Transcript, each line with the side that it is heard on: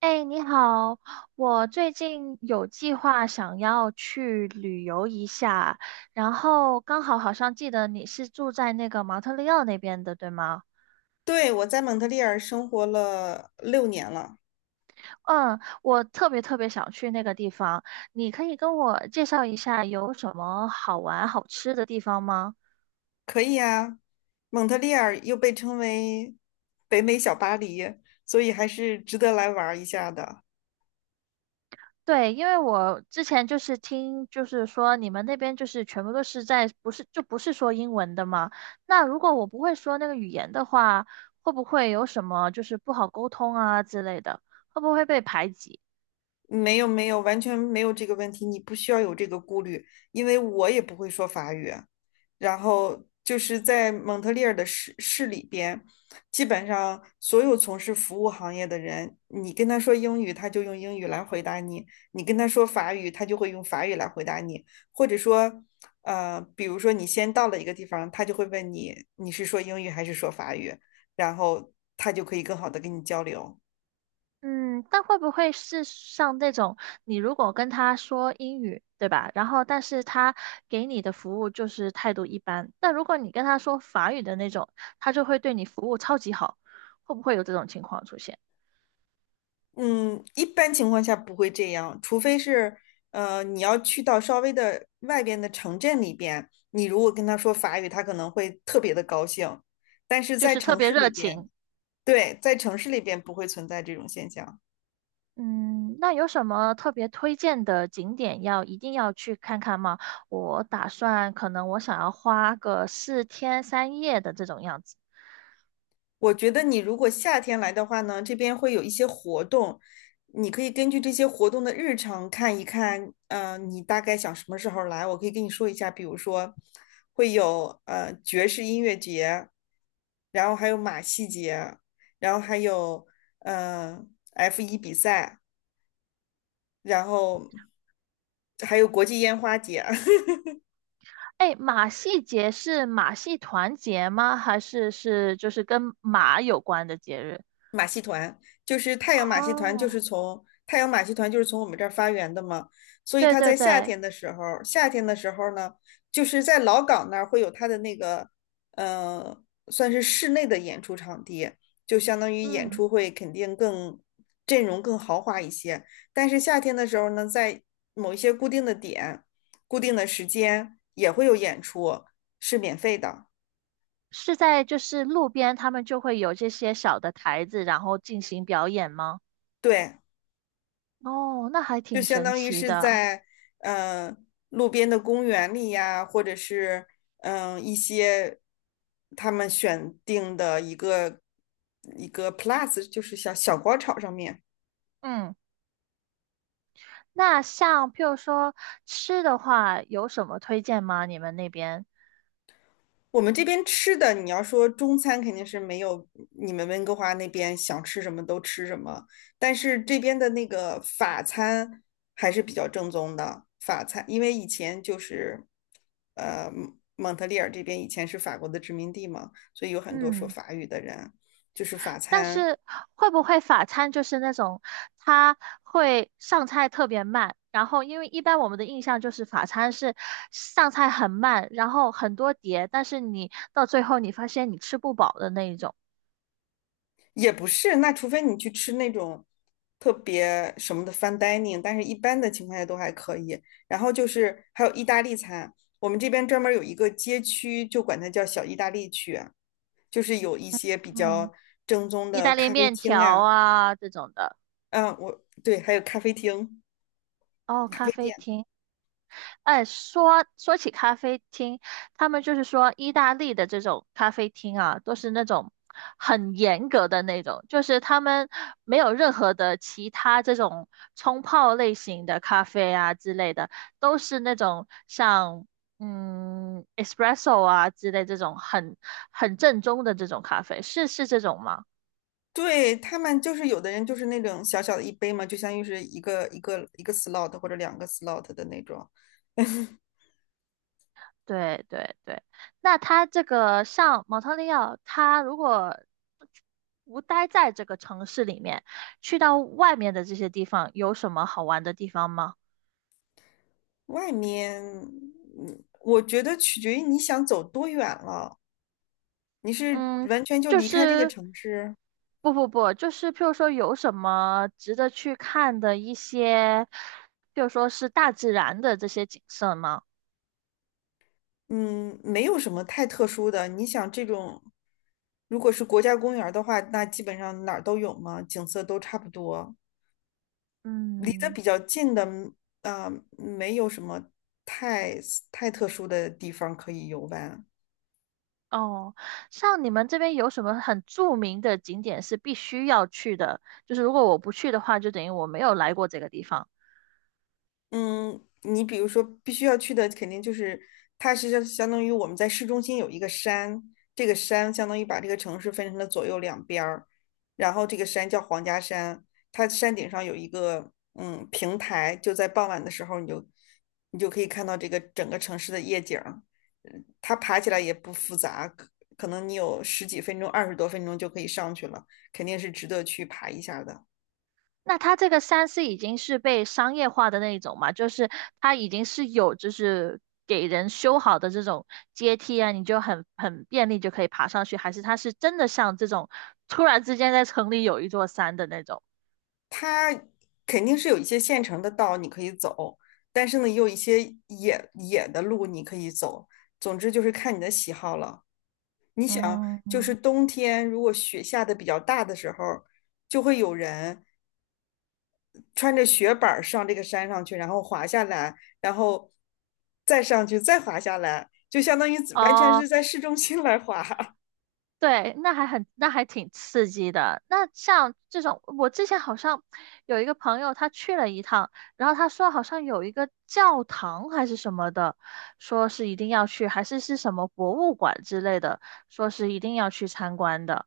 right: 哎，你好，我最近有计划想要去旅游一下，然后刚好好像记得你是住在那个蒙特利尔那边的，对吗？
left: 对，我在蒙特利尔生活了6年了，
right: 嗯，我特别特别想去那个地方，你可以跟我介绍一下有什么好玩好吃的地方吗？
left: 可以啊。蒙特利尔又被称为北美小巴黎，所以还是值得来玩儿一下的。
right: 对，因为我之前就是听，就是说你们那边就是全部都是在，不是，就不是说英文的嘛。那如果我不会说那个语言的话，会不会有什么就是不好沟通啊之类的？会不会被排挤？
left: 没有没有，完全没有这个问题，你不需要有这个顾虑，因为我也不会说法语。然后就是在蒙特利尔的市里边，基本上所有从事服务行业的人，你跟他说英语，他就用英语来回答你；你跟他说法语，他就会用法语来回答你。或者说，比如说你先到了一个地方，他就会问你你是说英语还是说法语，然后他就可以更好的跟你交流。
right: 嗯，但会不会是像那种你如果跟他说英语，对吧？然后但是他给你的服务就是态度一般，但如果你跟他说法语的那种，他就会对你服务超级好，会不会有这种情况出现？
left: 嗯，一般情况下不会这样，除非是，你要去到稍微的外边的城镇里边，你如果跟他说法语，他可能会特别的高兴。但是
right: 就
left: 在
right: 是特
left: 城
right: 别
left: 市
right: 热
left: 里边，
right: 情。
left: 对，在城市里边不会存在这种现象。
right: 嗯，那有什么特别推荐的景点要一定要去看看吗？我打算可能我想要花个四天三夜的这种样子。
left: 我觉得你如果夏天来的话呢，这边会有一些活动，你可以根据这些活动的日程看一看，你大概想什么时候来，我可以跟你说一下，比如说会有爵士音乐节，然后还有马戏节，然后还有呃 F1比赛，然后还有国际烟花节。
right: 哎，马戏节是马戏团节吗？还是是就是跟马有关的节日？
left: 马戏团，就是太阳马戏团，就
right: 哦，
left: 是从太阳马戏团就是从我们这儿发源的嘛，所以
right: 对
left: 它
right: 对
left: 在夏
right: 对，
left: 天的时候，夏天的时候呢，就是在老港那儿会有它的那个，呃，算是室内的演出场地，就相当于演
right: 嗯，
left: 出会肯定更阵容更豪华一些，但是夏天的时候呢，在某一些固定的点、固定的时间也会有演出，是免费的，
right: 是在就是路边他们就会有这些小的台子，然后进行表演吗？
left: 对。
right: 哦，那还
left: 就
right: 挺
left: 相
right: 神
left: 当于
right: 奇
left: 是
right: 的。
left: 在呃路边的公园里呀，或者是一些他们选定的一个 plus，就是小小广场上面。
right: 嗯。那像譬如说吃的话，有什么推荐吗？你们那边？
left: 我们这边吃的，你要说中餐肯定是没有你们温哥华那边想吃什么都吃什么，但是这边的那个法餐还是比较正宗的法餐，因为以前就是，蒙特利尔这边以前是法国的殖民地嘛，所以有很多说
right: 嗯，
left: 法语的人，就是法
right: 但
left: 餐
right: 是会不会法餐就是那种它会上菜特别慢，然后因为一般我们的印象就是法餐是上菜很慢，然后很多碟，但是你到最后你发现你吃不饱的那一种。
left: 也不是，那除非你去吃那种特别什么的 fine dining，但是一般的情况下都还可以。然后就是还有意大利餐，我们这边专门有一个街区，就管它叫小意大利区啊，就是有一些比
right: 嗯，
left: 较正宗
right: 意
left: 的
right: 大利
left: 咖啡
right: 面
left: 厅
right: 条
left: 呀、
right: 啊这种的。
left: 嗯，我对，还有咖啡厅、
right: 哦，
left: 咖啡
right: 咖啡
left: 店。
right: 厅。哎，说起咖啡厅，他们就是说意大利的这种咖啡厅啊，都是那种很严格的那种，就是他们没有任何的其他这种冲泡类型的咖啡啊之类的，都是那种像espresso 啊之类这种很很正宗的这种咖啡，是是这种吗？
left: 对，他们就是有的人就是那种小小的一杯嘛，就相当于是一个 slot 或者两个 slot 的那种。
right: 对对对，那他这个像蒙特利尔，他如果不待在这个城市里面，去到外面的这些地方，有什么好玩的地方吗？
left: 外面，我觉得取决于你想走多远了。你是
right: 嗯，
left: 完全就
right: 就
left: 离开这个
right: 是
left: 城市，
right: 不不不，就是譬如说有什么值得去看的一些，譬如说是大自然的这些景色吗？
left: 嗯，没有什么太特殊的。你想这种，如果是国家公园儿的话，那基本上哪儿都有嘛，景色都差不多。离得
right: 嗯。
left: 比较近的，啊、没有什么太太特殊的地方可以游玩。
right: 哦，像你们这边有什么很著名的景点是必须要去的？就是如果我不去的话，就等于我没有来过这个地方。
left: 嗯，你比如说，必须要去的肯定就是，它是相当于我们在市中心有一个山，这个山相当于把这个城市分成了左右两边儿，然后这个山叫皇家山，它山顶上有一个平台，就在傍晚的时候你就可以看到这个整个城市的夜景儿，它爬起来也不复杂，可能你有十几分钟、20多分钟就可以上去了，肯定是值得去爬一下的。
right: 那它这个山是已经是被商业化的那一种嘛？就是它已经是有就是给人修好的这种阶梯啊，你就很很便利就可以爬上去，还是它是真的像这种突然之间在城里有一座山的那种？
left: 它肯定是有一些现成的道你可以走，但是呢，也有一些野的路你可以走。总之就是看你的喜好了。你想，就是
right: 嗯，
left: 冬天如果雪下的比较大的时候，就会有人穿着雪板儿上这个山上去，然后滑下来，然后再上去，再滑下来，就相当于完全
right: 哦。
left: 是在市中心来滑。
right: 对，那还很，那还挺刺激的。那像这种，我之前好像有一个朋友，他去了一趟，然后他说好像有一个教堂还是什么的，说是一定要去，还是是什么博物馆之类的，说是一定要去参观的。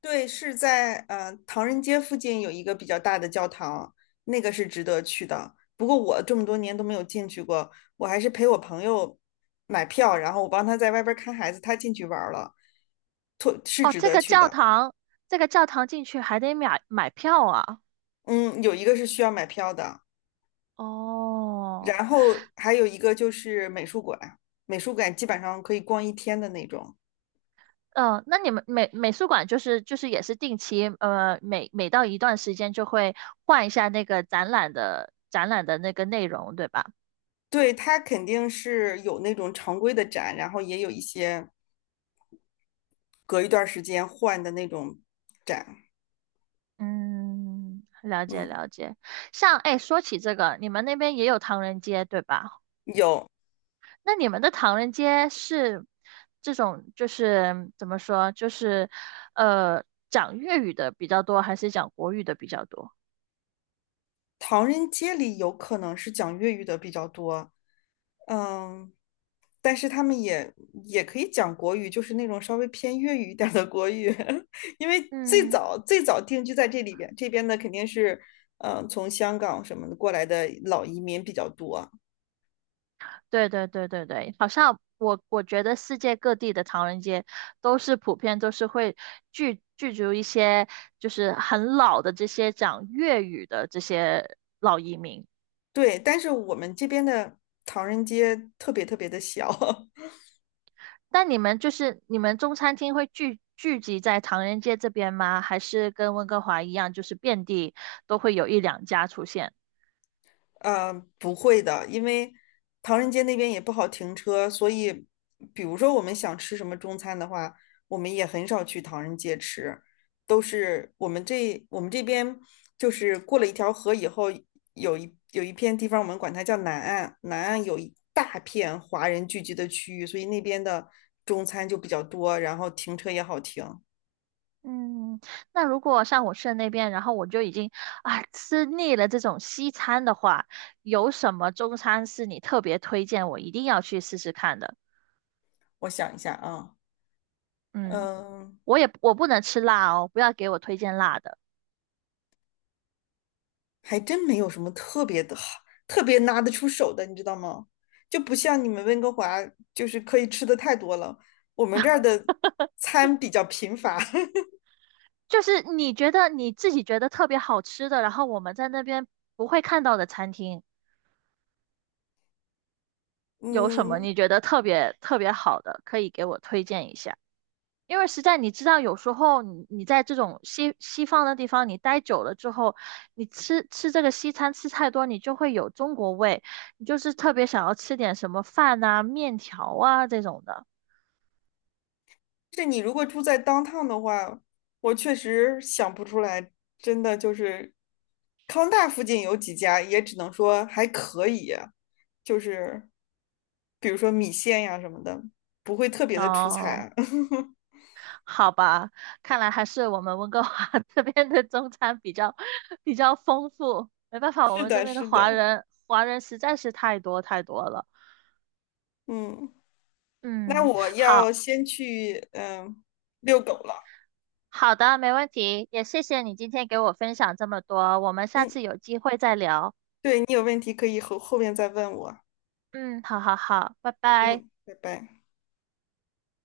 left: 对，是在唐人街附近有一个比较大的教堂，那个是值得去的。不过我这么多年都没有进去过，我还是陪我朋友买票，然后我帮他在外边看孩子，他进去玩儿了，特是
right: 哦，
left: 值
right: 这
left: 得
right: 个
left: 去
right: 教
left: 的。
right: 堂，这个教堂进去还得买票啊。
left: 嗯，有一个是需要买票的，
right: 哦。
left: 然后还有一个就是美术馆，美术馆基本上可以逛一天的那种。
right: 嗯，那你们美美术馆就是就是也是定期，每每到一段时间就会换一下那个展览的展览的那个内容，对吧？
left: 对，它肯定是有那种常规的展，然后也有一些隔一段时间换的那种展。
right: 嗯，了解
left: 嗯。
right: 了解。像哎，说起这个，你们那边也有唐人街，对吧？
left: 有。
right: 那你们的唐人街是这种就是怎么说，就是呃讲粤语的比较多，还是讲国语的比较多？
left: 唐人街里有可能是讲粤语的比较多，嗯，但是他们也可以讲国语，就是那种稍微偏粤语一点儿的国语，因为最
right: 嗯。
left: 早最早定居在这里边，这边的肯定是，从香港什么的过来的老移民比较多，
right: 对对对对对，好像我我觉得世界各地的唐人街都是普遍都是会聚聚集一些就是很老的这些讲粤语的这些老移民。
left: 对，但是我们这边的唐人街特别特别的小。
right: 但你们就是你们中餐厅会聚聚集在唐人街这边吗？还是跟温哥华一样，就是遍地都会有一两家出现？
left: 呃，不会的，因为唐人街那边也不好停车，所以比如说我们想吃什么中餐的话，我们也很少去唐人街吃，都是我们这边就是过了一条河以后，有一片地方，我们管它叫南岸，南岸有一大片华人聚集的区域，所以那边的中餐就比较多，然后停车也好停。
right: 嗯，那如果像我去的那边，然后我就已经啊吃腻了这种西餐的话，有什么中餐是你特别推荐我一定要去试试看的？
left: 我想一下啊。
right: 嗯，
left: 嗯。
right: 我也我不能吃辣哦，不要给我推荐辣的。
left: 还真没有什么特别的好，特别拿得出手的，你知道吗？就不像你们温哥华，就是可以吃的太多了。我们这儿的餐比较贫乏。
right: 就是你觉得你自己觉得特别好吃的，然后我们在那边不会看到的餐厅，有什么
left: 嗯，
right: 你觉得特别特别好的，可以给我推荐一下？因为实在你知道，有时候你你在这种西西方的地方你待久了之后，你吃吃这个西餐吃太多，你就会有中国味，你就是特别想要吃点什么饭啊、面条啊这种的。
left: 这你如果住在 downtown 的话，我确实想不出来，真的就是康大附近有几家，也只能说还可以，就是比如说米线呀什么的，不会特别的出
right: 哦，
left: 彩。
right: 好吧，看来还是我们温哥华 这边的中餐比较比较丰富。没办法，我
left: 是
right: 们这
left: 的，
right: 边的
left: 是
right: 华
left: 的，
right: 人华人实在是太多太多了。
left: 嗯。那
right: 嗯，
left: 我
right: 好。
left: 要先去遛狗了。
right: 好的，没问题，也谢谢你今天给我分享这么多，我们下
left: 嗯，
right: 次有机会再聊。
left: 对，你有问题可以后面再问我。
right: 嗯，好好好，拜拜。
left: 嗯，拜拜。